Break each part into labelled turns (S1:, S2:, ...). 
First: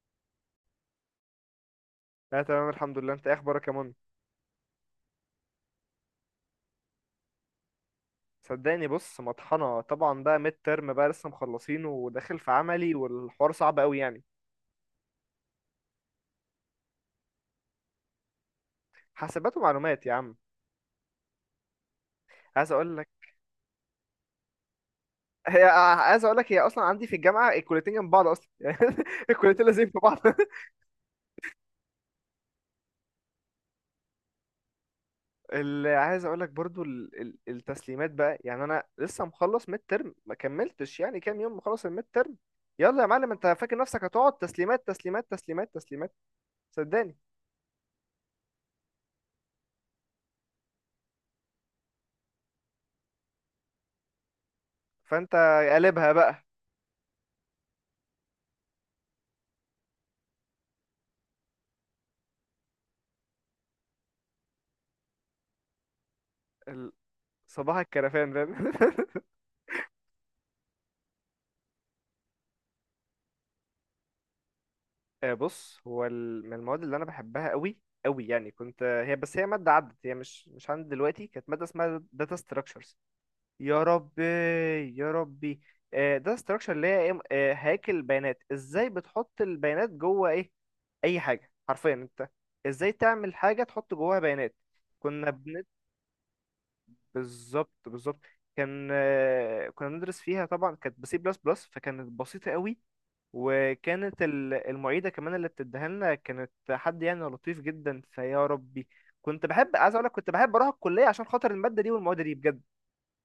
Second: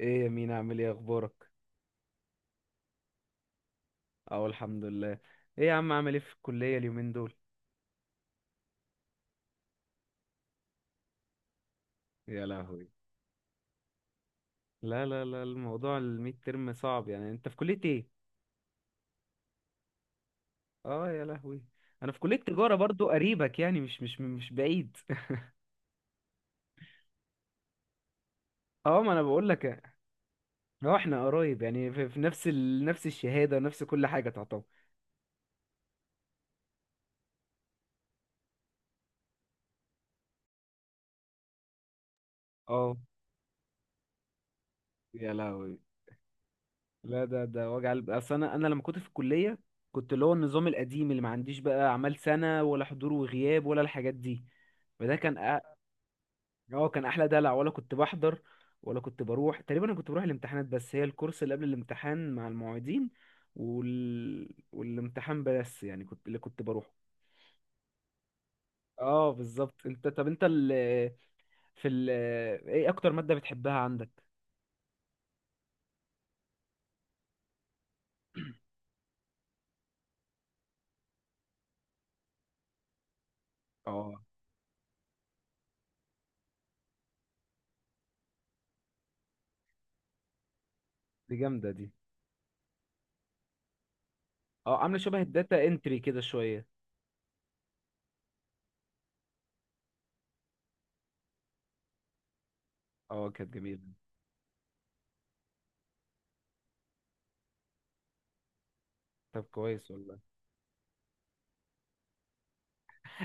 S1: ايه يا مين، عامل ايه؟ اخبارك؟
S2: لا، تمام الحمد لله، انت ايه اخبارك يا من؟
S1: اه، الحمد لله. ايه يا عم، عامل ايه في الكلية اليومين دول؟
S2: صدقني، بص، مطحنه طبعا بقى، ميد ترم بقى لسه مخلصينه وداخل
S1: يا
S2: في
S1: لهوي.
S2: عملي والحوار صعب قوي يعني.
S1: لا لا لا، الموضوع الميد ترم صعب يعني، انت في كلية ايه؟
S2: حاسبات ومعلومات يا عم.
S1: اه، يا لهوي. انا في كلية
S2: عايز
S1: تجارة
S2: اقول
S1: برضو،
S2: لك
S1: قريبك يعني مش بعيد.
S2: هي عايز اقول لك، هي اصلا عندي في الجامعه الكليتين جنب بعض اصلا يعني.
S1: اه، ما انا بقول
S2: الكليتين لازم
S1: لك.
S2: في بعض
S1: اه، احنا قريب يعني في نفس نفس الشهادة ونفس كل حاجة تعتبر.
S2: اللي عايز اقول لك برضو التسليمات بقى، يعني انا لسه مخلص ميد ترم، ما كملتش يعني كام يوم مخلص الميد ترم.
S1: اه،
S2: يلا يا معلم، انت فاكر نفسك هتقعد تسليمات تسليمات
S1: يا
S2: تسليمات
S1: لهوي.
S2: تسليمات؟ صدقني.
S1: لا، ده وجع قلب، اصل انا لما كنت في الكلية كنت اللي هو النظام القديم، اللي ما عنديش بقى اعمال سنة ولا حضور وغياب ولا الحاجات دي، فده
S2: فانت
S1: كان.
S2: قلبها بقى.
S1: اه، كان احلى دلع، ولا كنت بحضر ولا كنت بروح تقريبا. انا كنت بروح الامتحانات بس، هي الكورس اللي قبل الامتحان مع المعيدين والامتحان بس يعني، كنت اللي كنت بروحه.
S2: صباح الكرفان فاهم
S1: اه بالظبط. انت، طب انت في ال... ايه اكتر مادة بتحبها عندك؟
S2: بص، هو من المواد اللي انا بحبها قوي قوي يعني، كنت هي، بس هي ماده عدت، هي مش عندي دلوقتي، كانت ماده اسمها داتا ستراكشرز. يا
S1: اه،
S2: ربي. يا ربي. داتا ستراكشر اللي هي إيه؟ هياكل بيانات، ازاي بتحط البيانات جوه ايه اي
S1: دي
S2: حاجه
S1: جامدة دي.
S2: حرفيا انت، ازاي تعمل حاجه تحط جواها بيانات.
S1: اه، عاملة شبه
S2: كنا
S1: الداتا
S2: بنت
S1: انتري كده شوية.
S2: بالظبط بالظبط. كان كنا بندرس فيها طبعا، كانت بسي بلس بلس، فكانت بسيطه قوي.
S1: اه، كانت جميلة.
S2: وكانت المعيدة كمان اللي بتديها لنا كانت حد يعني لطيف جدا، فيا ربي،
S1: طب
S2: كنت بحب،
S1: كويس
S2: عايز اقول لك،
S1: والله.
S2: كنت بحب اروح الكلية عشان خاطر المادة دي والمواد دي بجد.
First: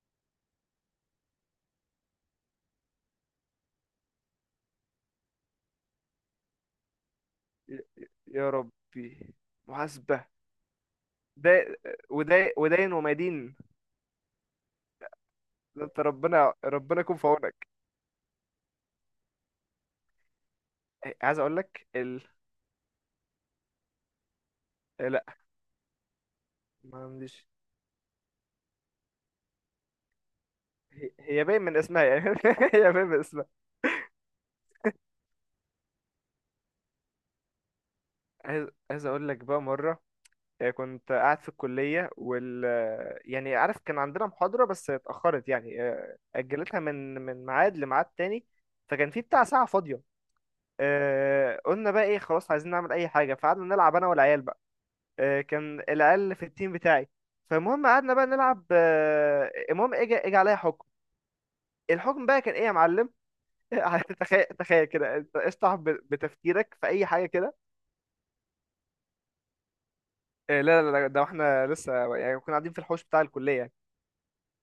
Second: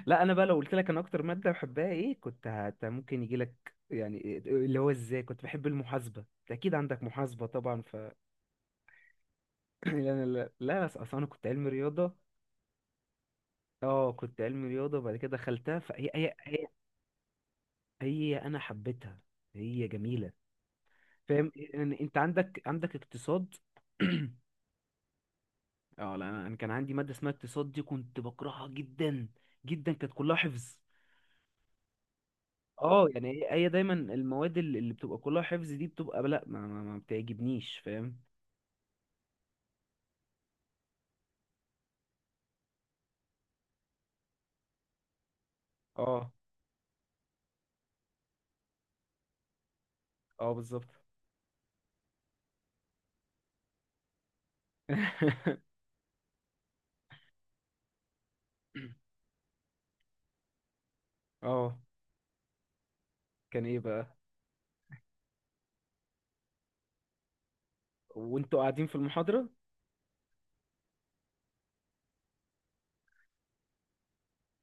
S1: لا، انا بقى لو قلت لك انا اكتر مادة بحبها ايه، كنت ممكن يجي لك، يعني اللي هو ازاي كنت بحب المحاسبة. أنت اكيد عندك محاسبة طبعا.
S2: ي- يا ربي.
S1: لا لا
S2: محاسبة.
S1: لا لا، اصل انا كنت
S2: ده
S1: علمي رياضه.
S2: وده ودين ومدين.
S1: اه، كنت علمي رياضه وبعد كده دخلتها،
S2: ده انت
S1: فهي هي
S2: ربنا
S1: هي,
S2: ربنا يكون في عونك.
S1: هي انا حبيتها. هي جميله.
S2: عايز
S1: فاهم
S2: اقول لك
S1: إن انت عندك اقتصاد؟
S2: لا،
S1: اه لا، انا كان عندي
S2: ما
S1: ماده اسمها
S2: عنديش.
S1: اقتصاد، دي كنت بكرهها جدا جدا، كانت كلها حفظ.
S2: هي باين من اسمها يعني هي
S1: اه،
S2: باين من
S1: يعني
S2: اسمها.
S1: هي دايما المواد اللي بتبقى كلها حفظ دي بتبقى لا، ما بتعجبنيش، فاهم؟
S2: عايز اقول لك بقى مرة. كنت قاعد في الكلية وال آه، يعني عارف، كان عندنا محاضرة بس اتأخرت يعني،
S1: اه،
S2: أجلتها من ميعاد لميعاد تاني. فكان في بتاع ساعة فاضية.
S1: اه، بالظبط.
S2: قلنا بقى ايه، خلاص عايزين نعمل أي حاجة، فقعدنا نلعب أنا والعيال بقى. كان العيال في التيم بتاعي. فالمهم قعدنا بقى نلعب، المهم اجى عليا حكم.
S1: اه،
S2: الحكم بقى كان ايه يا معلم؟
S1: كان ايه بقى؟
S2: تخيل تخيل كده، انت اشطح بتفكيرك في اي حاجه كده.
S1: وانتوا قاعدين في المحاضره؟
S2: لا لا لا، ده احنا لسه يعني كنا قاعدين في الحوش بتاع الكليه.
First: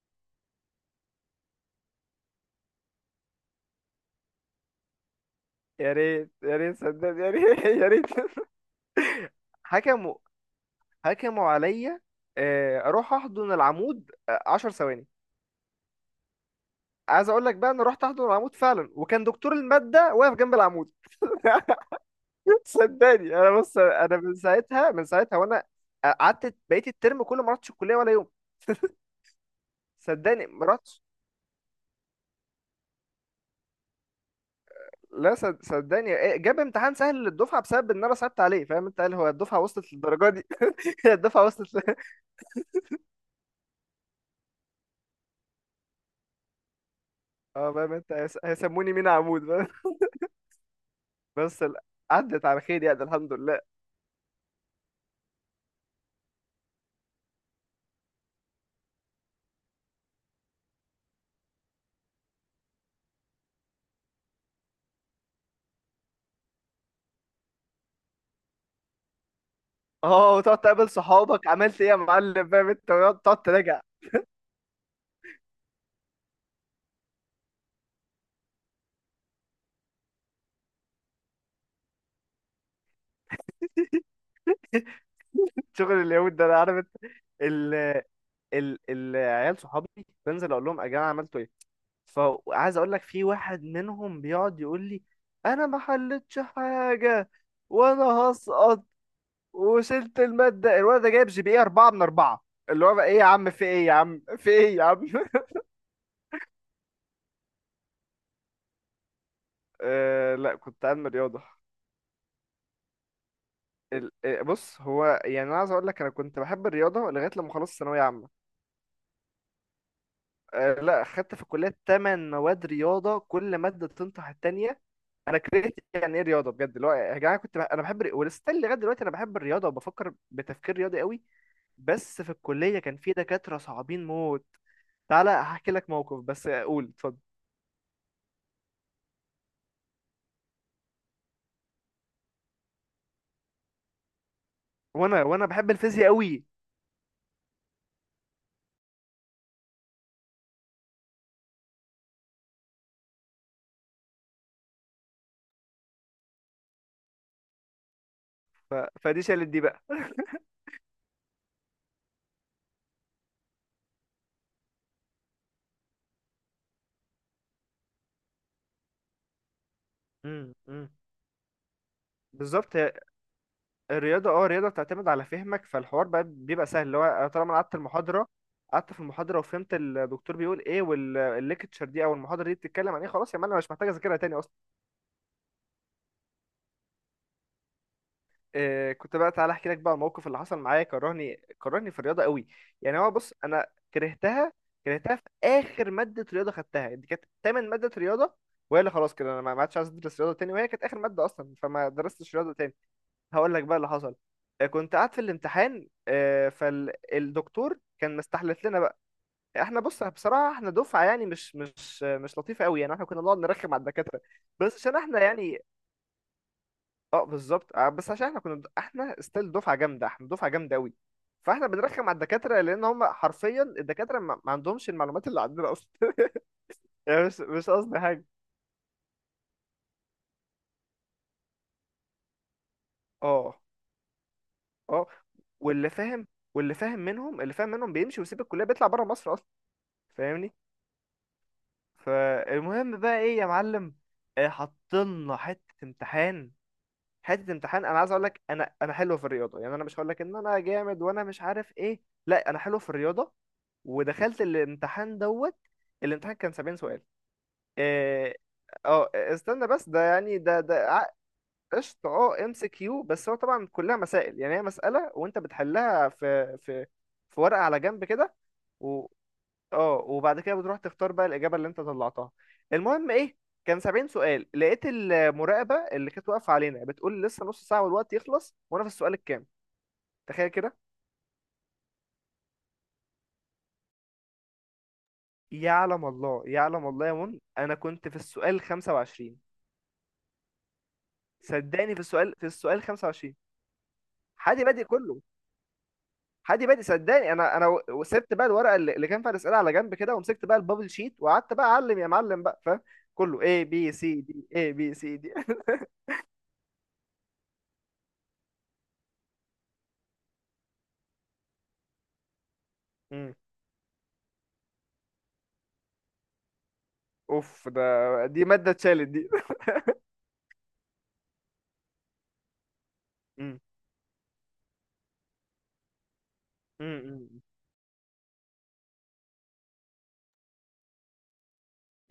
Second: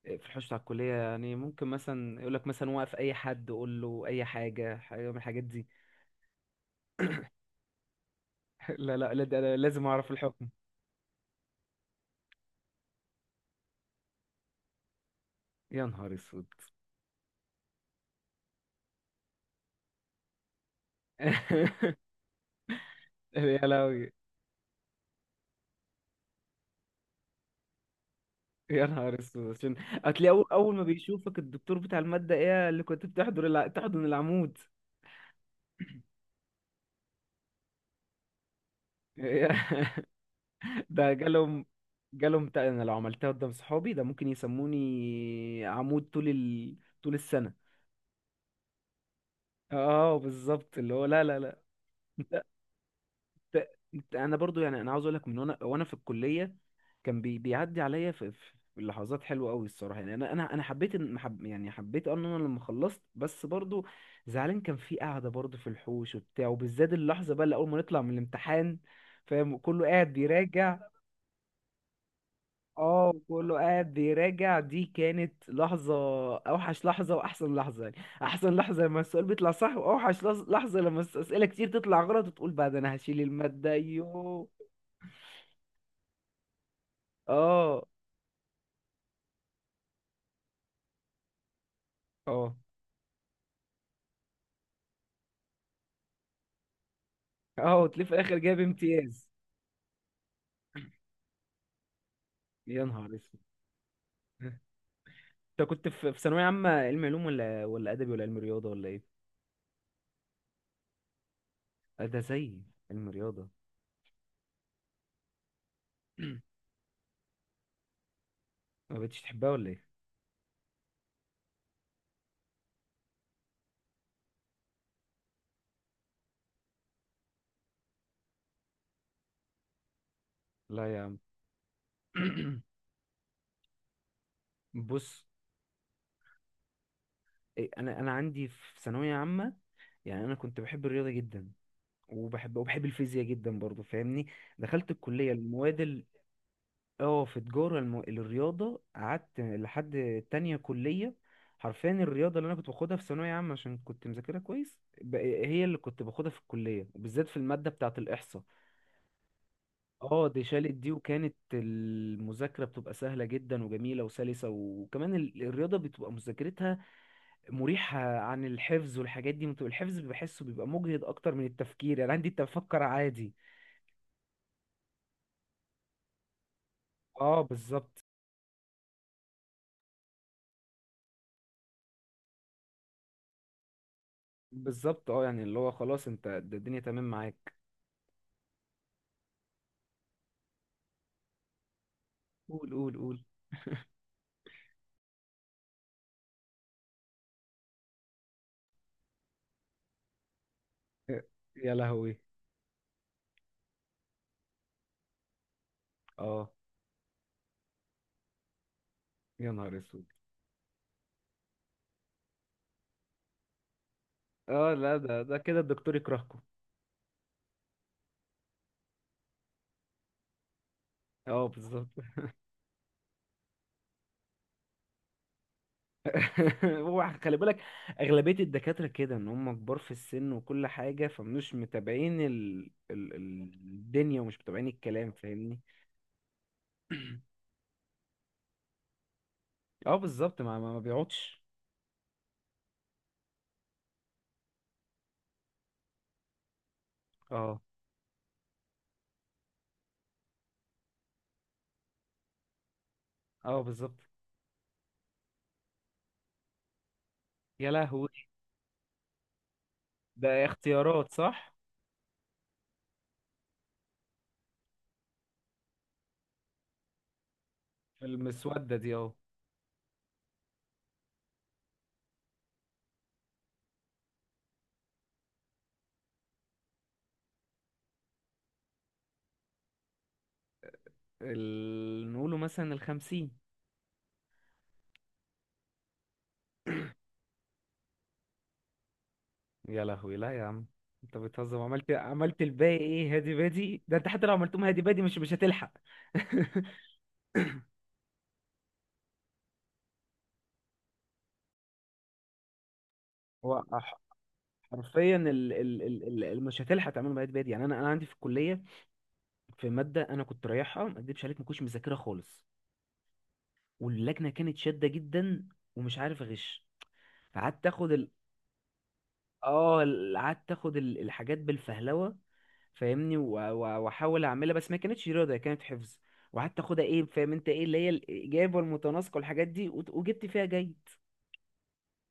S1: في حوشة على الكلية يعني، ممكن مثلا يقول لك مثلا وقف أي حد، قول له أي حاجة من الحاجات دي.
S2: يا ريت يا ريت صدقني يا ريت يا ريت
S1: لا لا لا، ده أنا لازم أعرف
S2: حكموا.
S1: الحكم.
S2: حكموا عليا، اروح احضن العمود 10 ثواني.
S1: يا نهار أسود.
S2: عايز اقول لك بقى، انا رحت احضن العمود فعلا، وكان دكتور المادة واقف جنب العمود صدقني، انا
S1: يا
S2: بص،
S1: لهوي.
S2: انا من ساعتها من ساعتها وانا قعدت بقيت الترم كله ما رحتش الكليه ولا يوم.
S1: يا نهار أسود، عشان هتلاقي أول
S2: صدقني ما
S1: أول ما
S2: رحتش.
S1: بيشوفك الدكتور بتاع المادة، إيه اللي كنت بتحضر تحضن العمود؟
S2: لا، صدقني، جاب امتحان سهل للدفعه بسبب ان انا صعبت عليه فاهم انت، قال هو الدفعه وصلت للدرجه دي.
S1: ده
S2: الدفعه
S1: جالهم.
S2: وصلت
S1: أنا لو عملتها قدام صحابي، ده ممكن يسموني عمود طول السنة.
S2: اه فاهم انت، هيسموني مين؟ عمود
S1: اه بالظبط، اللي هو لا لا لا.
S2: بس عدت على خير يعني الحمد لله.
S1: ت- انا برضو يعني، انا عاوز اقول لك، من وانا في الكليه كان بيعدي عليا في لحظات حلوه قوي الصراحه، يعني انا حبيت ان انا لما خلصت بس برضو زعلان، كان في قعده برضو في الحوش وبتاع، وبالذات اللحظه بقى اللي اول ما نطلع من الامتحان، فاهم؟ كله قاعد
S2: اه، وتقعد
S1: بيراجع.
S2: تقابل صحابك عملت ايه يا معلم فاهم انت،
S1: اه،
S2: تقعد
S1: كله
S2: تراجع.
S1: قاعد بيراجع، دي كانت لحظه. اوحش لحظه واحسن لحظه يعني. احسن لحظه لما السؤال بيطلع صح، واوحش لحظه لما اسئله كتير تطلع غلط وتقول بعد، انا هشيل الماده، يوه.
S2: شغل اليهود ده انا عارف انت. ال
S1: اه،
S2: ال العيال صحابي، بنزل اقول لهم يا جماعه عملتوا ايه،
S1: اه،
S2: فعايز اقول لك في واحد منهم بيقعد يقول لي انا ما حلتش حاجه،
S1: اه،
S2: وانا
S1: وتلاقيه في الاخر جايب
S2: هسقط
S1: امتياز.
S2: وشلت الماده. الولد ده جايب جي بي اي 4 من 4،
S1: يا
S2: اللي هو بقى
S1: نهار
S2: ايه يا
S1: اسود.
S2: عم، في ايه يا عم، في ايه يا عم
S1: انت كنت في ثانويه عامه، علم علوم ولا ادبي ولا علم رياضه ولا ايه؟
S2: لا، كنت علم رياضه.
S1: آه، ده زي علم رياضه.
S2: بص، هو يعني انا عايز اقول لك، انا كنت بحب الرياضه لغايه لما خلصت ثانويه عامه.
S1: ما بقتش تحبها ولا ايه؟
S2: لا، خدت في الكليه 8 مواد رياضه، كل ماده تنطح التانيه. انا كرهت يعني ايه رياضه بجد، اللي هو يا جماعه كنت انا بحب ولسه لغايه دلوقتي انا بحب الرياضه وبفكر بتفكير
S1: لا
S2: رياضي
S1: يا عم.
S2: قوي. بس في الكليه كان في دكاتره صعبين موت.
S1: بص،
S2: تعالى هحكي لك موقف، بس اقول اتفضل.
S1: إيه، انا عندي في ثانويه عامه، يعني انا كنت بحب الرياضه جدا، وبحب الفيزياء جدا برضو، فاهمني؟ دخلت
S2: وانا
S1: الكليه،
S2: وانا بحب
S1: المواد،
S2: الفيزياء قوي.
S1: اه، في تجارة الرياضة، قعدت لحد تانية كلية. حرفيا الرياضة اللي أنا كنت باخدها في ثانوية عامة، عشان كنت مذاكرها كويس، هي اللي كنت باخدها في الكلية، وبالذات في المادة بتاعة الإحصاء.
S2: ف... فدي شالت دي بقى.
S1: اه، دي شالت دي، وكانت المذاكرة بتبقى سهلة جدا وجميلة وسلسة، وكمان الرياضة بتبقى مذاكرتها مريحة عن الحفظ. والحاجات دي بتبقى، الحفظ بحسه بيبقى
S2: امم
S1: مجهد أكتر من التفكير، يعني عندي
S2: بالظبط.
S1: تفكر عادي.
S2: الرياضة، الرياضة بتعتمد على فهمك، فالحوار بقى بيبقى سهل، اللي هو أنا
S1: اه
S2: طالما أنا قعدت
S1: بالظبط،
S2: المحاضرة، قعدت في المحاضرة وفهمت الدكتور بيقول ايه والليكتشر دي او المحاضرة دي بتتكلم عن ايه، خلاص يا مان انا مش محتاج اذاكرها تاني اصلا.
S1: بالظبط. اه يعني اللي هو خلاص، انت الدنيا تمام معاك.
S2: كنت بقى، تعالى احكي لك بقى الموقف اللي حصل معايا، كرهني كرهني في الرياضة قوي.
S1: قول قول
S2: يعني هو
S1: قول.
S2: بص، انا كرهتها، كرهتها في اخر مادة رياضة خدتها، دي كانت تامن مادة رياضة، وهي اللي خلاص كده انا ما عادش عايز ادرس رياضة تاني، وهي كانت اخر مادة اصلا،
S1: يا
S2: فما
S1: لهوي.
S2: درستش رياضة تاني. هقول لك بقى اللي حصل، كنت قاعد في الامتحان،
S1: اه،
S2: فالدكتور كان مستحلف لنا بقى.
S1: يا نهار
S2: احنا بص،
S1: اسود.
S2: بصراحه احنا دفعه يعني مش لطيفه قوي، يعني احنا كنا بنقعد نرخم على الدكاتره،
S1: اه
S2: بس عشان
S1: لا،
S2: احنا
S1: ده كده
S2: يعني.
S1: الدكتور يكرهكم.
S2: اه بالظبط، بس عشان احنا كنا احنا ستيل دفعه جامده، احنا دفعه جامده قوي.
S1: اه
S2: فاحنا
S1: بالظبط.
S2: بنرخم على الدكاتره لان هم حرفيا الدكاتره ما عندهمش المعلومات اللي عندنا اصلا
S1: هو
S2: يعني
S1: خلي
S2: مش
S1: بالك،
S2: مش قصدي حاجه.
S1: اغلبيه الدكاتره كده ان هم كبار في السن وكل حاجه، فمش متابعين
S2: اه.
S1: الدنيا، ومش متابعين
S2: اه.
S1: الكلام، فاهمني؟
S2: واللي فاهم، واللي فاهم منهم، اللي فاهم منهم بيمشي ويسيب الكليه، بيطلع بره مصر اصلا
S1: اه بالظبط،
S2: فاهمني.
S1: ما بيقعدش.
S2: فالمهم بقى ايه يا معلم؟ حطلنا حته امتحان. حته
S1: اه،
S2: امتحان، انا عايز اقول لك، انا حلو في الرياضه، يعني انا مش هقول لك ان انا جامد وانا مش عارف ايه، لا، انا حلو في الرياضه.
S1: اه، بالظبط.
S2: ودخلت الامتحان دوت، الامتحان كان 70 سؤال.
S1: يا لهوي.
S2: اه. استنى بس، ده
S1: ده
S2: يعني
S1: اختيارات صح؟
S2: قشطه. اه ام سي كيو، بس هو طبعا كلها مسائل، يعني هي مساله وانت بتحلها في ورقه على جنب كده.
S1: المسوده دي، اه.
S2: اه. وبعد كده بتروح تختار بقى الاجابه اللي انت طلعتها. المهم ايه؟ كان 70 سؤال، لقيت المراقبه اللي كانت واقفه علينا بتقول لسه نص ساعه والوقت يخلص وانا في السؤال الكام. تخيل كده.
S1: نقوله مثلا الخمسين.
S2: يعلم الله، يعلم الله يا من، انا كنت في السؤال 25.
S1: يا لهوي، لا يا عم، انت بتهزر. عملت
S2: صدقني، في السؤال
S1: عملت
S2: في
S1: الباقي
S2: السؤال
S1: ايه، هادي
S2: 25
S1: بادي؟ ده انت حتى لو عملتهم
S2: حادي
S1: هادي
S2: بادئ
S1: بادي مش
S2: كله.
S1: مش هتلحق.
S2: حادي بادئ، صدقني، انا سبت بقى الورقه اللي كان فيها الاسئله على جنب كده، ومسكت بقى البابل شيت وقعدت بقى اعلم يا معلم بقى فاهم. كله
S1: هو
S2: A B C D A B C
S1: حرفيا
S2: D
S1: مش هتلحق تعملهم هادي بادي. يعني انا عندي في الكليه في ماده انا كنت رايحها، ما اكدبش عليك ما كنتش مذاكرها خالص،
S2: مم.
S1: واللجنه كانت شاده جدا ومش عارف اغش. فقعدت
S2: اوف ده.
S1: اخد،
S2: دي مادة اتشالت دي.
S1: اه، قعدت اخد الحاجات بالفهلوه، فاهمني؟
S2: مم.
S1: واحاول اعملها، بس ما كانتش رياضه، هي كانت حفظ. وقعدت اخدها ايه، فاهم
S2: مم.
S1: انت، ايه اللي هي الاجابه والمتناسقه والحاجات دي، وجبت فيها جيد.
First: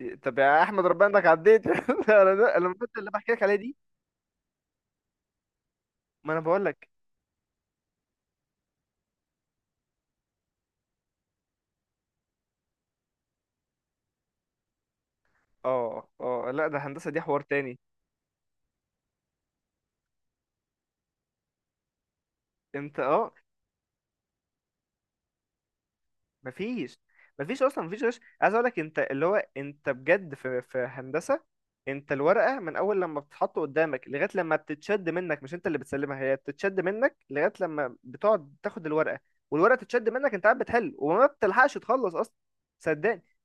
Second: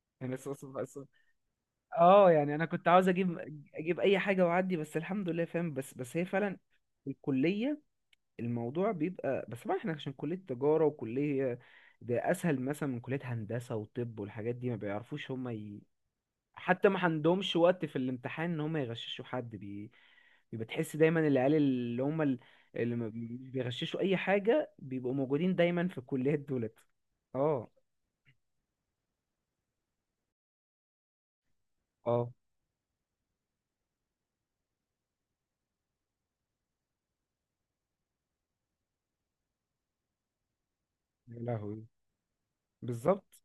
S2: مم.
S1: يعني،
S2: طب
S1: بس
S2: يا
S1: بس
S2: احمد،
S1: بس.
S2: ربنا انك عديت
S1: اه
S2: انا
S1: يعني،
S2: ده
S1: انا
S2: انا
S1: كنت
S2: المادة
S1: عاوز
S2: اللي بحكي
S1: اجيب
S2: لك عليها دي.
S1: اي حاجه واعدي، بس الحمد لله، فاهم؟ بس بس هي
S2: ما انا
S1: فعلا
S2: بقول لك.
S1: الكليه، الموضوع بيبقى، بس طبعا احنا عشان كليه تجاره، وكليه ده اسهل مثلا من كليه هندسه وطب والحاجات دي، ما بيعرفوش هم.
S2: اه، اه، لا، ده
S1: حتى ما
S2: هندسه دي حوار
S1: عندهمش
S2: تاني.
S1: وقت في الامتحان ان هم يغششوا حد بيبقى تحس دايما العيال اللي هم اللي
S2: انت
S1: ما
S2: اه.
S1: بيغششوا اي حاجه بيبقوا موجودين دايما في الكليات دولت.
S2: مفيش، مفيش
S1: اه،
S2: اصلا، مفيش غش عايز اقول لك انت، اللي هو انت بجد في هندسه، انت
S1: اه.
S2: الورقه من اول لما بتتحط قدامك لغايه لما بتتشد منك، مش انت اللي بتسلمها، هي بتتشد منك لغايه لما بتقعد تاخد الورقه، والورقه تتشد منك انت قاعد بتحل وما
S1: يا
S2: بتلحقش
S1: لهوي،
S2: تخلص اصلا. صدقني،
S1: بالظبط.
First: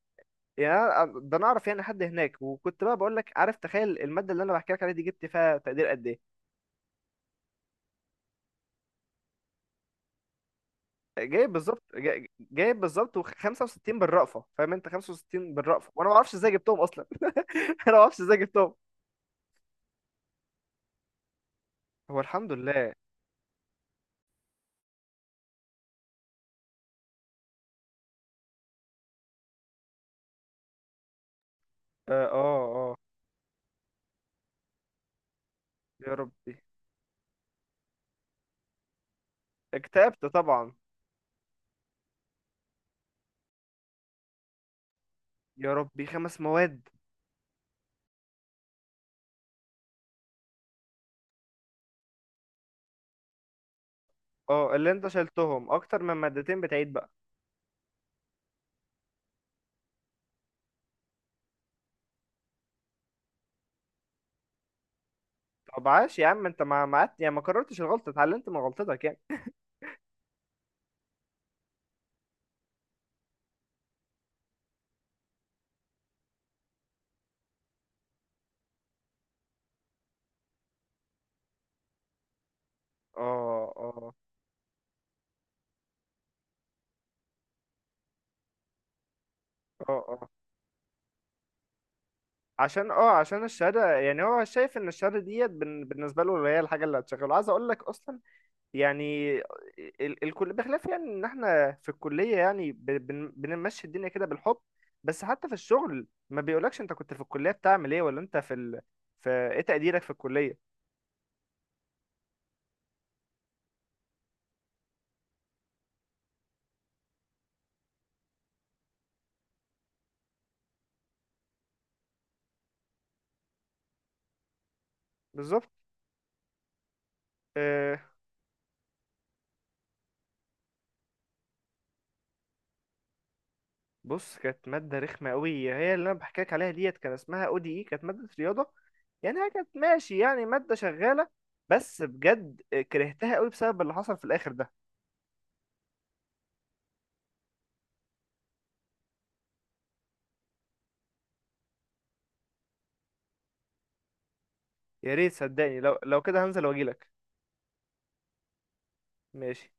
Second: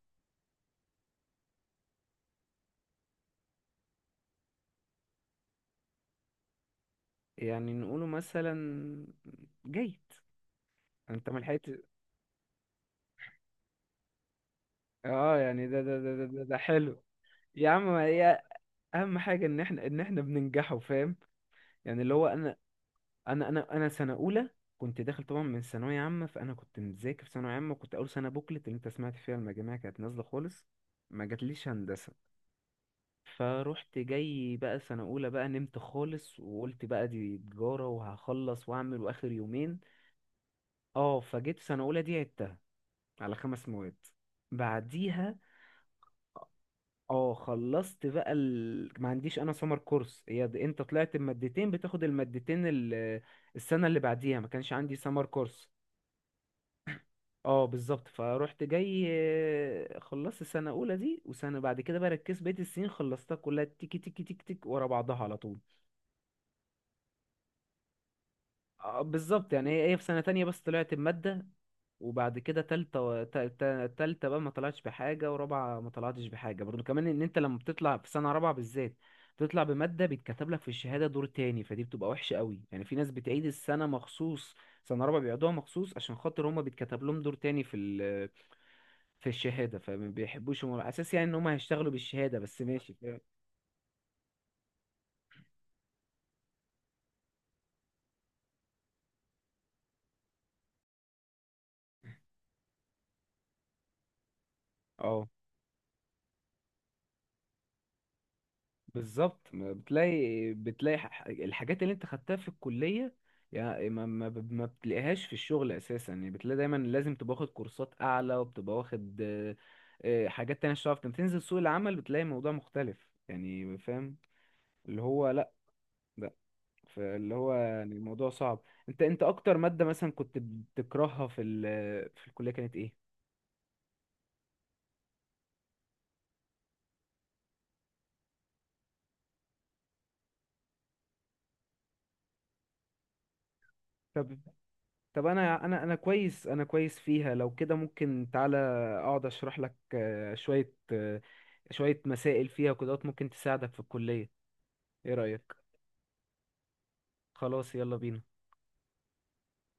S2: يعني أنا ده انا اعرف يعني حد هناك، وكنت بقى بقول لك عارف، تخيل الماده اللي انا بحكي لك عليها دي جبت فيها تقدير قد ايه؟
S1: يعني نقوله مثلا جيد، انت ما
S2: جايب
S1: لحقت؟
S2: بالظبط، جايب بالظبط و65 بالرأفه فاهم انت،
S1: اه
S2: 65
S1: يعني ده
S2: بالرأفه،
S1: ده
S2: وانا ما
S1: ده ده,
S2: اعرفش
S1: ده,
S2: ازاي
S1: ده
S2: جبتهم
S1: حلو.
S2: اصلا
S1: يا عم
S2: انا ما اعرفش ازاي
S1: هي،
S2: جبتهم.
S1: اهم حاجه ان احنا بننجحوا، فاهم؟ يعني اللي
S2: هو
S1: هو
S2: الحمد
S1: انا،
S2: لله.
S1: انا سنه اولى كنت داخل طبعا من ثانويه عامه، فانا كنت مذاكر في ثانويه عامه، وكنت اول سنه بوكلت اللي انت سمعت فيها المجاميع كانت نازله خالص، ما جاتليش هندسه.
S2: اه. اه. آه.
S1: فروحت جاي بقى سنه اولى بقى، نمت
S2: يا
S1: خالص
S2: ربي،
S1: وقلت بقى دي تجاره، وهخلص واعمل واخر يومين.
S2: اكتئبت طبعا.
S1: اه، فجيت سنه اولى دي عدتها على 5 مواد. بعديها،
S2: يا ربي، خمس مواد.
S1: اه، خلصت بقى ما عنديش انا سمر كورس، هي انت طلعت بمادتين بتاخد المادتين السنه اللي بعديها ما كانش
S2: اه، اللي
S1: عندي
S2: انت
S1: سمر كورس.
S2: شلتهم اكتر من مادتين بتعيد بقى.
S1: اه بالظبط، فروحت جاي خلصت السنه الاولى دي، وسنه بعد كده بقى ركزت، بقيه السنين خلصتها كلها تيكي تيكي تيك تيك ورا بعضها على طول.
S2: طب عاش يا عم، انت ما يعني ما كررتش الغلطه، اتعلمت من
S1: اه
S2: غلطتك يعني.
S1: بالظبط، يعني هي في سنه تانية بس طلعت بماده، وبعد كده تالتة تالتة بقى ما طلعتش بحاجة، ورابعة ما طلعتش بحاجة برضو كمان. ان انت لما بتطلع في سنة رابعة بالذات بتطلع بمادة، بيتكتب لك في الشهادة دور تاني، فدي بتبقى وحشة قوي، يعني في ناس بتعيد
S2: اه،
S1: السنة
S2: اه،
S1: مخصوص سنة رابعة، بيقعدوها مخصوص عشان خاطر هما بيتكتب لهم دور تاني في في الشهادة، فما
S2: اه.
S1: بيحبوش هم، على أساس يعني إن هم هيشتغلوا بالشهادة بس، ماشي، فاهم؟
S2: عشان الشهاده يعني، هو شايف ان الشهاده ديت بالنسبه له هي الحاجه اللي هتشغله، عايز اقول لك اصلا. يعني الكل بخلاف، يعني ان احنا في الكليه يعني بنمشي الدنيا كده بالحب، بس
S1: اه
S2: حتى في الشغل ما بيقولكش انت كنت في الكليه بتعمل ايه، ولا انت في في
S1: بالظبط،
S2: ايه
S1: ما
S2: تقديرك في
S1: بتلاقي
S2: الكليه.
S1: بتلاقي الحاجات اللي أنت خدتها في الكلية، يعني ما بتلاقيهاش في الشغل أساسا. يعني بتلاقي دايما لازم تبقى واخد كورسات أعلى، وبتبقى واخد حاجات تانية عشان تعرف تنزل سوق العمل، بتلاقي الموضوع مختلف يعني، فاهم؟ اللي هو لأ،
S2: بالظبط.
S1: لأ، فاللي هو يعني
S2: أه
S1: الموضوع صعب. أنت أكتر مادة مثلا كنت بتكرهها في الكلية كانت إيه؟
S2: بص، كانت ماده رخمه قوي، هي اللي انا بحكي لك عليها ديت كان اسمها او دي اي، كانت ماده رياضه، يعني هي كانت ماشي يعني، ماده شغاله، بس بجد كرهتها قوي بسبب اللي حصل في الاخر ده.
S1: طب انا كويس فيها، لو كده ممكن، تعالى اقعد اشرح لك شوية شوية مسائل فيها، وكده ممكن تساعدك في الكلية. ايه
S2: يا ريت
S1: رأيك؟
S2: صدقني، لو كده هنزل واجيلك.
S1: خلاص يلا بينا.
S2: ماشي.